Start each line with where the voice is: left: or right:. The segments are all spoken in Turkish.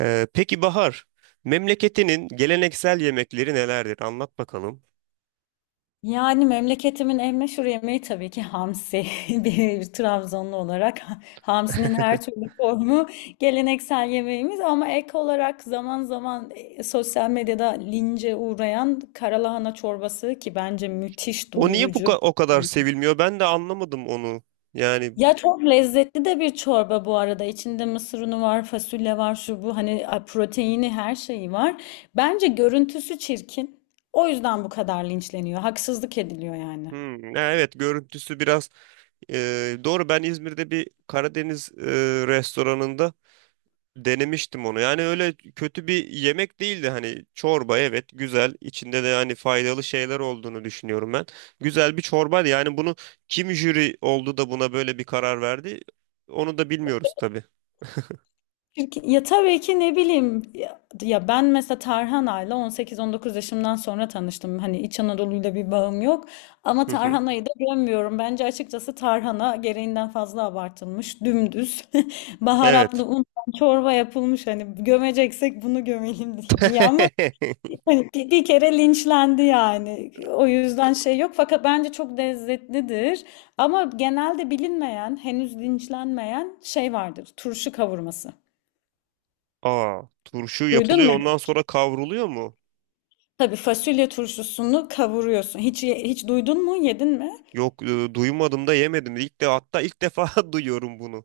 right: Peki Bahar, memleketinin geleneksel yemekleri nelerdir? Anlat bakalım.
left: Yani memleketimin en meşhur yemeği tabii ki hamsi. Bir Trabzonlu olarak hamsinin her türlü formu geleneksel yemeğimiz ama ek olarak zaman zaman sosyal medyada lince uğrayan karalahana çorbası ki bence müthiş
right: O niye
left: doyurucu bir
right: o kadar
left: şey.
right: sevilmiyor? Ben de anlamadım onu. Yani
left: Ya çok lezzetli de bir çorba bu arada. İçinde mısır unu var, fasulye var, şu bu hani proteini her şeyi var. Bence görüntüsü çirkin. O yüzden bu kadar linçleniyor. Haksızlık ediliyor yani.
right: hmm, ha, evet görüntüsü biraz e, doğru. Ben İzmir'de bir Karadeniz restoranında denemiştim onu. Yani öyle kötü bir yemek değildi. Hani çorba, evet, güzel. İçinde de hani faydalı şeyler olduğunu düşünüyorum ben. Güzel bir çorbaydı. Yani bunu kim jüri oldu da buna böyle bir karar verdi? Onu da bilmiyoruz tabii.
left: Çünkü ya tabii ki ne bileyim ya ben mesela Tarhana'yla 18-19 yaşımdan sonra tanıştım. Hani İç Anadolu'yla bir bağım yok ama Tarhana'yı da gömüyorum. Bence açıkçası Tarhana gereğinden fazla abartılmış, dümdüz, baharatlı
right: Evet.
left: un çorba yapılmış, hani gömeceksek bunu gömelim diye ama hani bir kere linçlendi yani. O yüzden şey yok, fakat bence çok lezzetlidir. Ama genelde bilinmeyen, henüz linçlenmeyen şey vardır. Turşu kavurması.
right: Aa, turşu
left: Duydun mu?
right: yapılıyor, ondan sonra kavruluyor mu?
left: Tabii fasulye turşusunu kavuruyorsun. Hiç hiç duydun mu? Yedin mi?
right: Yok, duymadım da yemedim. İlk de, hatta ilk defa duyuyorum bunu.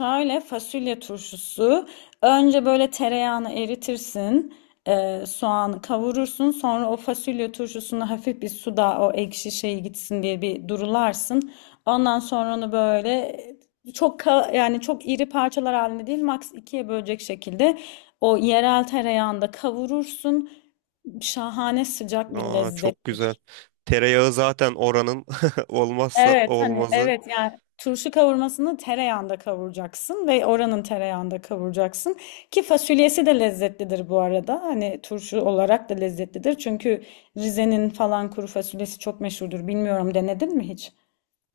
left: Şöyle fasulye turşusu. Önce böyle tereyağını eritirsin. Soğanı kavurursun. Sonra o fasulye turşusunu hafif bir suda o ekşi şey gitsin diye bir durularsın. Ondan sonra onu böyle çok yani çok iri parçalar halinde değil, maks ikiye bölecek şekilde o yerel tereyağında kavurursun. Şahane sıcak bir
right: Aa,
left: lezzet.
right: çok güzel. Tereyağı zaten oranın olmazsa
left: Evet, hani
right: olmazı.
left: evet, yani turşu kavurmasını tereyağında kavuracaksın ve oranın tereyağında kavuracaksın ki fasulyesi de lezzetlidir bu arada. Hani turşu olarak da lezzetlidir. Çünkü Rize'nin falan kuru fasulyesi çok meşhurdur. Bilmiyorum, denedin mi hiç?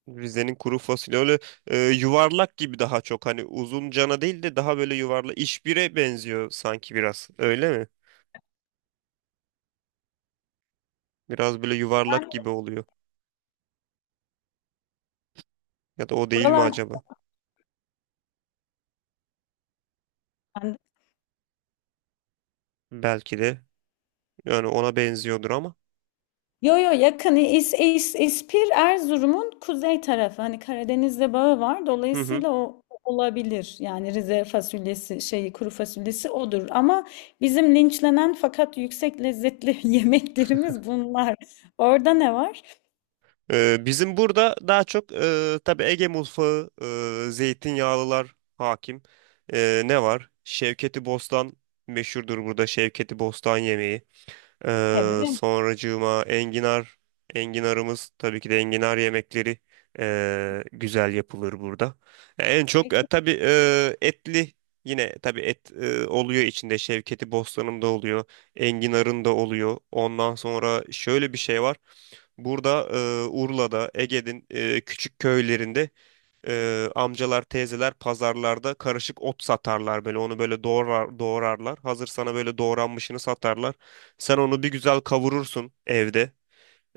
right: Rize'nin kuru fasulye öyle yuvarlak gibi, daha çok hani uzun cana değil de daha böyle yuvarlak işbire benziyor sanki, biraz öyle mi? Biraz böyle yuvarlak
left: Yani
right: gibi oluyor ya da o değil mi
left: buralar.
right: acaba? Belki de, yani ona benziyordur ama.
left: Yo yo, yakın İspir Erzurum'un kuzey tarafı, hani Karadeniz'le bağı var,
right: Hı hı.
left: dolayısıyla o olabilir yani. Rize fasulyesi şeyi, kuru fasulyesi odur ama bizim linçlenen fakat yüksek lezzetli yemeklerimiz bunlar. Orada ne var?
right: Bizim burada daha çok tabii Ege mutfağı, zeytinyağlılar hakim. Ne var? Şevketi Bostan meşhurdur burada. Şevketi Bostan yemeği.
left: Sebze,
right: Sonracığıma enginar. Enginarımız, tabii ki de, enginar yemekleri güzel yapılır burada. En çok
left: kekik,
right: e, tabii etli, yine tabii et oluyor içinde. Şevketi Bostan'ın da oluyor. Enginar'ın da oluyor. Ondan sonra şöyle bir şey var. Burada, Urla'da, Ege'nin küçük köylerinde, amcalar, teyzeler pazarlarda karışık ot satarlar böyle. Onu böyle doğrarlar. Hazır sana böyle doğranmışını satarlar. Sen onu bir güzel kavurursun evde.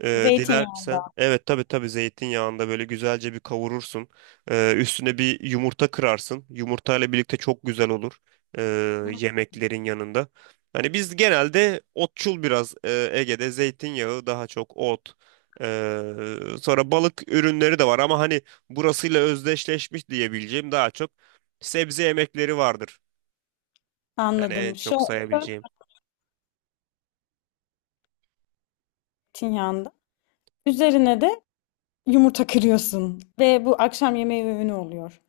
right: Dilersen,
left: zeytinyağında.
right: evet tabii, zeytinyağında böyle güzelce bir kavurursun. Üstüne bir yumurta kırarsın. Yumurtayla birlikte çok güzel olur ee,
left: Hı.
right: yemeklerin yanında. Hani biz genelde otçul biraz, Ege'de zeytinyağı, daha çok ot. Ee, Sonra balık ürünleri de var ama hani burasıyla özdeşleşmiş diyebileceğim daha çok sebze yemekleri vardır. Yani en
left: Anladım. Şu
right: çok sayabileceğim.
left: zeytinyağında. Üzerine de yumurta kırıyorsun ve bu akşam yemeği öğünü oluyor.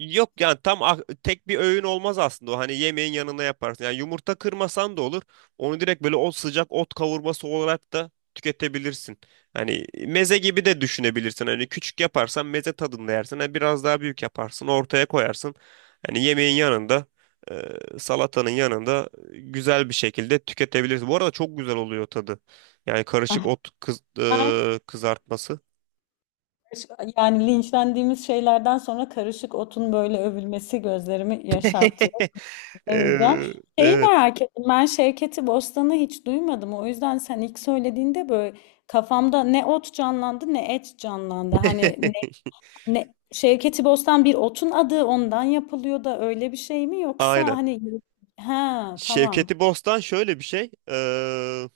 right: Yok, yani tam tek bir öğün olmaz aslında o, hani yemeğin yanına yaparsın. Yani yumurta kırmasan da olur. Onu direkt böyle o sıcak ot kavurması olarak da tüketebilirsin. Hani meze gibi de düşünebilirsin. Hani küçük yaparsan meze tadında yersin. Hani biraz daha büyük yaparsın, ortaya koyarsın. Hani yemeğin yanında, salatanın yanında güzel bir şekilde tüketebilirsin. Bu arada çok güzel oluyor tadı. Yani karışık ot kız, e, kızartması.
left: Yani linçlendiğimiz şeylerden sonra karışık otun böyle övülmesi gözlerimi yaşarttı. Demeyeceğim.
right: E,
left: Şeyi
right: evet.
left: merak ettim. Ben Şevket'i Bostan'ı hiç duymadım. O yüzden sen ilk söylediğinde böyle kafamda ne ot canlandı ne et canlandı. Hani ne, ne Şevket'i Bostan bir otun adı, ondan yapılıyor da öyle bir şey mi, yoksa
right: Aynen.
left: hani, ha tamam.
right: Şevketi Bostan şöyle bir şey.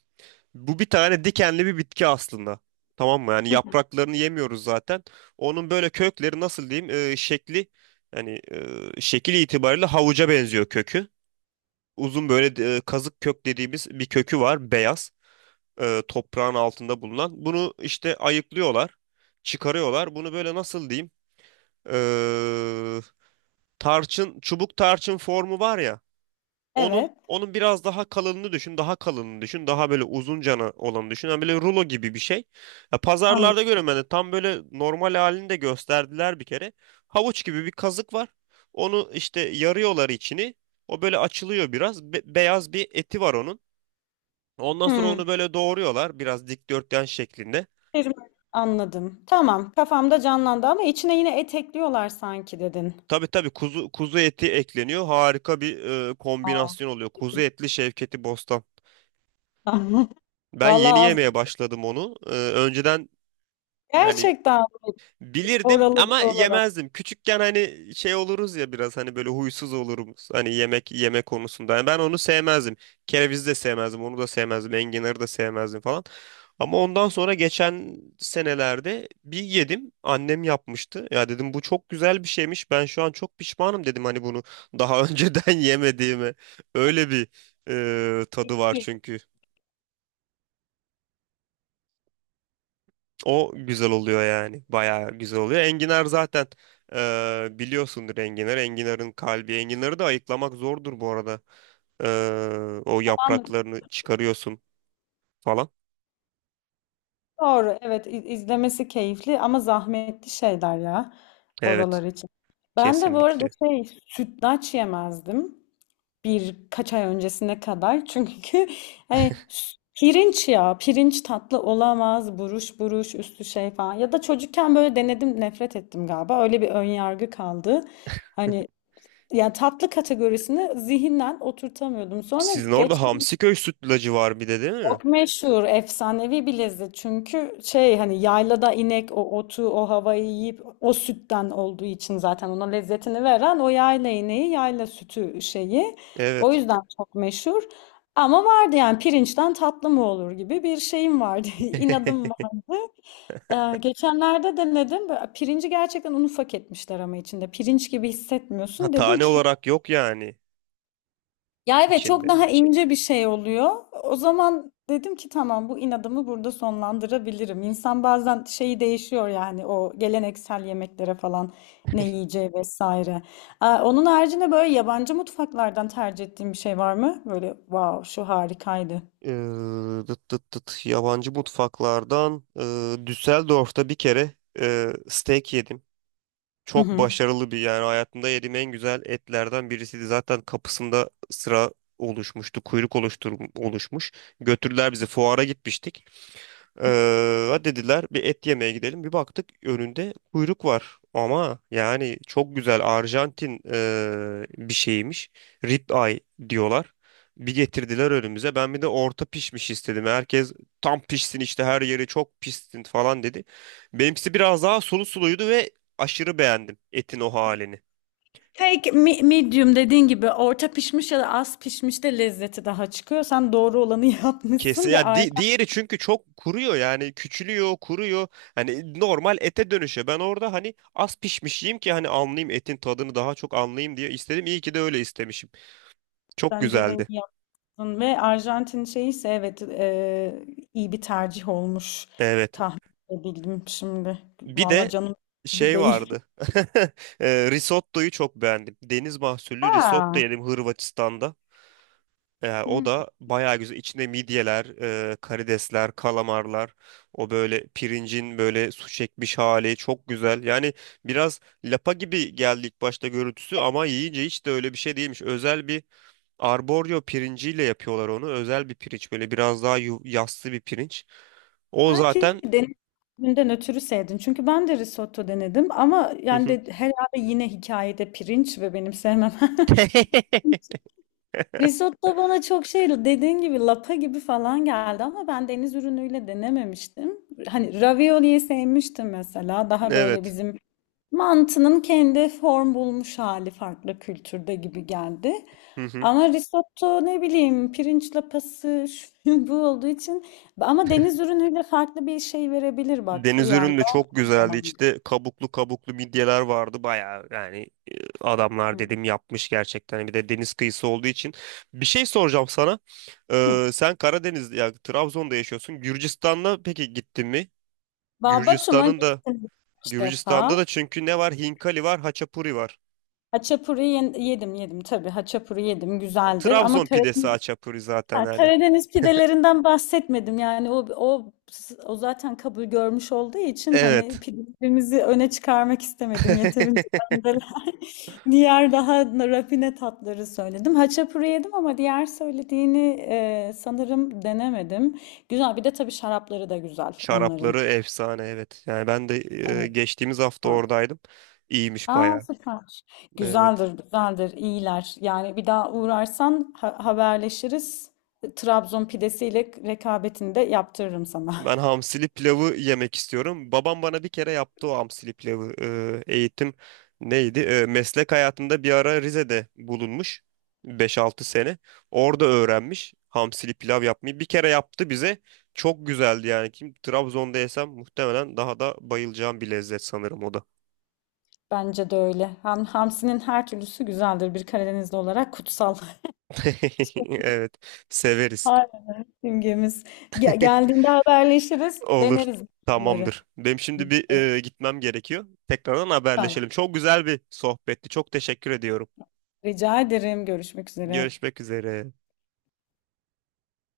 right: Bu bir tane dikenli bir bitki aslında. Tamam mı? Yani yapraklarını yemiyoruz zaten. Onun böyle kökleri, nasıl diyeyim, şekli, yani şekil itibariyle havuca benziyor kökü. Uzun böyle, kazık kök dediğimiz bir kökü var, beyaz, toprağın altında bulunan. Bunu işte ayıklıyorlar, çıkarıyorlar. Bunu böyle, nasıl diyeyim, eee, tarçın, çubuk tarçın formu var ya. Onun
left: Evet.
right: onun biraz daha kalınını düşün, daha kalınını düşün, daha böyle uzun cana olanı düşün. Yani böyle rulo gibi bir şey. Ya
left: Anladım.
right: pazarlarda görüyorum ben de, tam böyle normal halini de gösterdiler bir kere. Havuç gibi bir kazık var. Onu işte yarıyorlar içini. O böyle açılıyor biraz. Beyaz bir eti var onun. Ondan sonra
left: Hmm.
right: onu böyle doğruyorlar, biraz dikdörtgen şeklinde.
left: Terim- Anladım. Tamam. Kafamda canlandı ama içine yine et ekliyorlar sanki dedin.
right: Tabii tabii, kuzu eti ekleniyor. Harika bir kombinasyon oluyor. Kuzu etli Şevketi Bostan. Ben yeni
left: Vallahi
right: yemeye başladım onu. E, önceden yani
left: gerçekten
right: bilirdim
left: oralı bir
right: ama
left: olarak
right: yemezdim. Küçükken hani şey oluruz ya, biraz hani böyle huysuz oluruz hani yemek yeme konusunda. Yani ben onu sevmezdim. Kerevizi de sevmezdim, onu da sevmezdim, enginarı da sevmezdim falan. Ama ondan sonra geçen senelerde bir yedim. Annem yapmıştı. Ya dedim, bu çok güzel bir şeymiş. Ben şu an çok pişmanım dedim, hani bunu daha önceden yemediğime. Öyle bir tadı var
left: şey
right: çünkü. O güzel oluyor yani. Bayağı güzel oluyor. Enginar zaten, biliyorsundur enginar. Enginarın kalbi. Enginarı da ayıklamak zordur bu arada. O
left: falan,
right: yapraklarını çıkarıyorsun falan.
left: doğru, evet, izlemesi keyifli ama zahmetli şeyler ya,
right: Evet.
left: oralar için. Ben de bu arada
right: Kesinlikle.
left: şey sütlaç yemezdim birkaç ay öncesine kadar çünkü hani pirinç, ya pirinç tatlı olamaz, buruş buruş üstü şey falan, ya da çocukken böyle denedim nefret ettim galiba, öyle bir ön yargı kaldı. Hani yani tatlı kategorisini zihinden oturtamıyordum. Sonra
right: Sizin
left: geç.
right: orada Hamsiköy sütlacı var bir de, değil mi?
left: Çok meşhur, efsanevi bir lezzet. Çünkü şey, hani yaylada inek o otu, o havayı yiyip o sütten olduğu için, zaten ona lezzetini veren o yayla ineği, yayla sütü şeyi. O
right: Evet.
left: yüzden çok meşhur. Ama vardı yani, pirinçten tatlı mı olur gibi bir şeyim vardı. inadım vardı. Geçenlerde denedim. Böyle pirinci gerçekten un ufak etmişler ama içinde. Pirinç gibi
right: Ha,
left: hissetmiyorsun. Dedim
right: tane
left: ki
right: olarak yok yani
left: ya evet, çok
right: içinde.
left: daha ince bir şey oluyor. O zaman dedim ki tamam, bu inadımı burada sonlandırabilirim. İnsan bazen şeyi değişiyor yani, o geleneksel yemeklere falan ne yiyeceği vesaire. Aa, onun haricinde böyle yabancı mutfaklardan tercih ettiğin bir şey var mı? Böyle wow, şu harikaydı.
right: Dıt dıt dıt. Yabancı mutfaklardan Düsseldorf'ta bir kere steak yedim.
left: Hı
right: Çok
left: hı.
right: başarılı bir, yani hayatımda yediğim en güzel etlerden birisiydi. Zaten kapısında sıra oluşmuştu, kuyruk oluştur oluşmuş. Götürdüler, bizi fuara gitmiştik. Dediler bir et yemeye gidelim. Bir baktık, önünde kuyruk var. Ama yani çok güzel Arjantin bir şeymiş. Rib eye diyorlar. Bir getirdiler önümüze. Ben bir de orta pişmiş istedim. Herkes tam pişsin işte, her yeri çok pişsin falan dedi. Benimkisi biraz daha suluydu ve aşırı beğendim etin o halini.
left: Medium dediğin gibi, orta pişmiş ya da az pişmiş de lezzeti daha çıkıyor. Sen doğru olanı
right: Kesin
left: yapmışsın ve
right: ya,
left: ayrı
right: diğeri çünkü çok kuruyor, yani küçülüyor, kuruyor, hani normal ete dönüşüyor. Ben orada hani az pişmiş yiyeyim ki hani anlayayım etin tadını, daha çok anlayayım diye istedim. İyi ki de öyle istemişim, çok
left: bence de
right: güzeldi.
left: iyi. Ve Arjantin şeyi ise, evet, iyi bir tercih olmuş,
right: Evet,
left: tahmin edebildim şimdi.
right: bir
left: Valla
right: de
left: canım sıkıldı
right: şey
left: değil.
right: vardı. Risottoyu çok beğendim, deniz mahsullü risotto
left: Aa,
right: yedim Hırvatistan'da. O
left: Hı.
right: da bayağı güzel. İçinde midyeler, karidesler, kalamarlar. O böyle pirincin böyle su çekmiş hali çok güzel. Yani biraz lapa gibi geldi ilk başta görüntüsü, ama yiyince hiç de öyle bir şey değilmiş. Özel bir arboryo pirinciyle yapıyorlar onu. Özel bir pirinç, böyle biraz daha yassı bir pirinç. O
left: Belki
right: zaten...
left: denediğimden ötürü sevdin. Çünkü ben de risotto denedim ama,
right: Hı
left: yani
right: hı.
left: de herhalde yine hikayede pirinç ve benim sevmem. Risotto bana çok şey, dediğin gibi lapa gibi falan geldi ama ben deniz ürünüyle denememiştim. Hani ravioliyi sevmiştim mesela. Daha böyle
right: Evet.
left: bizim mantının kendi form bulmuş hali farklı kültürde gibi geldi.
right: Hı hı.
left: Ama risotto ne bileyim, pirinç lapası şu bu olduğu için, ama deniz ürünüyle farklı bir şey verebilir bak,
right: Deniz
left: yani
right: ürünü de
left: ben
right: çok
left: o
right: güzeldi.
left: zaman.
right: İşte kabuklu midyeler vardı. Bayağı yani, adamlar dedim yapmış gerçekten. Bir de deniz kıyısı olduğu için. Bir şey soracağım sana.
left: Hı.
right: Sen Karadeniz ya Trabzon'da yaşıyorsun. Gürcistan'da peki, gittin mi?
left: Babatum'a
right: Gürcistan'ın da,
left: gittim üç
right: Gürcistan'da
left: defa.
right: da, çünkü ne var? Hinkali var, haçapuri var.
left: Yedim yedim tabii, haçapuri yedim güzeldir ama
right: Trabzon pidesi haçapuri zaten
left: ha,
right: yani.
left: Karadeniz pidelerinden bahsetmedim. Yani o zaten kabul görmüş olduğu için hani
right: Evet.
left: pidelerimizi öne çıkarmak istemedim. Yeterince benzeler. Diğer daha rafine tatları söyledim. Haçapuri yedim ama diğer söylediğini sanırım denemedim. Güzel. Bir de tabii şarapları da güzel onların.
right: Şarapları efsane, evet. Yani ben de
left: Evet.
right: geçtiğimiz hafta
left: Güzel.
right: oradaydım. İyiymiş
left: Aa
right: bayağı.
left: süper.
right: Evet.
left: Güzeldir, güzeldir. İyiler Yani bir daha uğrarsan haberleşiriz. Trabzon pidesiyle rekabetini de yaptırırım sana.
right: Ben hamsili pilavı yemek istiyorum. Babam bana bir kere yaptı o hamsili pilavı. Eğitim neydi? E, meslek hayatında bir ara Rize'de bulunmuş, 5-6 sene. Orada öğrenmiş hamsili pilav yapmayı. Bir kere yaptı bize. Çok güzeldi yani. Kim Trabzon'da yesem muhtemelen daha da bayılacağım bir lezzet sanırım o da.
left: Bence de öyle. Hamsinin her türlüsü güzeldir. Bir Karadenizli olarak kutsal.
right: Evet, severiz.
left: Aynen. Simgemiz. Geldiğinde haberleşiriz.
right: Olur.
left: Deneriz onları.
right: Tamamdır. Benim şimdi bir gitmem gerekiyor. Tekrardan
left: Tamam.
right: haberleşelim. Çok güzel bir sohbetti. Çok teşekkür ediyorum.
left: Rica ederim. Görüşmek üzere.
right: Görüşmek üzere.